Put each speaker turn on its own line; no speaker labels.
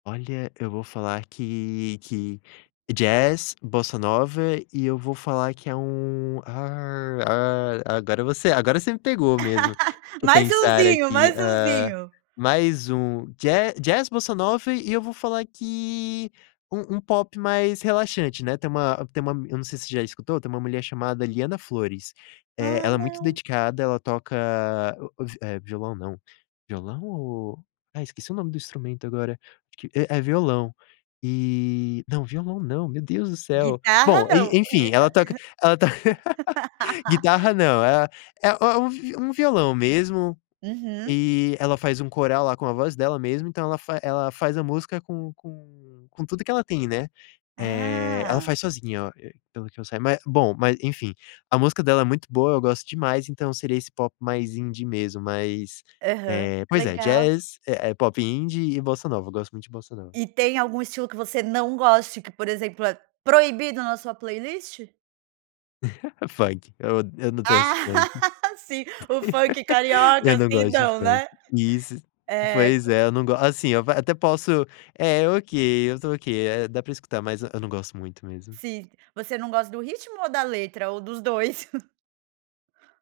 Olha, eu vou falar que que jazz, bossa nova, e eu vou falar que é um, ah ah ah, agora você a agora você me pegou mesmo. Deixa eu
Mais
pensar
umzinho,
aqui,
mais
ah,
umzinho.
mais um ja jazz, bossa nova, e eu vou falar que um um pop mais relaxante, né. Tem uma tem uma m eu não sei se já escutou, tem uma mulher chamada Liana Flores, eh,
Ah,
ela é muito
não.
dedicada, ela toca o o vi eh, violão não. Violão ou ai, esqueci o nome do instrumento agora, que é é violão, e não, violão não, meu Deus do céu.
Guitarra,
Bom, e
não,
enfim,
guita
ela toca ela to guitarra não, é a é é um vi um violão mesmo,
Uhum.
e ela faz um coral lá, com a voz dela mesmo, então ela fa ela faz a música com com com tudo que ela tem, né. Eh, ela
Ah.
faz sozinha o e pelo que eu sai mas, bom, mas enfim. A música dela é muito boa, eu gosto demais, então seria esse pop mais Indie mesmo, mais,
Aham.
eh, pois é,
Legal.
jazz, eh eh, pop Indie e bossa nova, eu gosto muito de bossa nova.
E tem algum estilo que você não goste que, por exemplo, é proibido na sua playlist?
Funk, eu o eu não tenho esse funk.
Ah, sim. O funk carioca,
Eu não
assim,
gosto de
não,
funk.
né?
Isso,
É.
pois é, eu não gos assim, eu até posso eh, é ok, eu estou ok, eh, dá pra escutar, mas eu não gosto muito mesmo.
Sim, você não gosta do ritmo ou da letra, ou dos 2?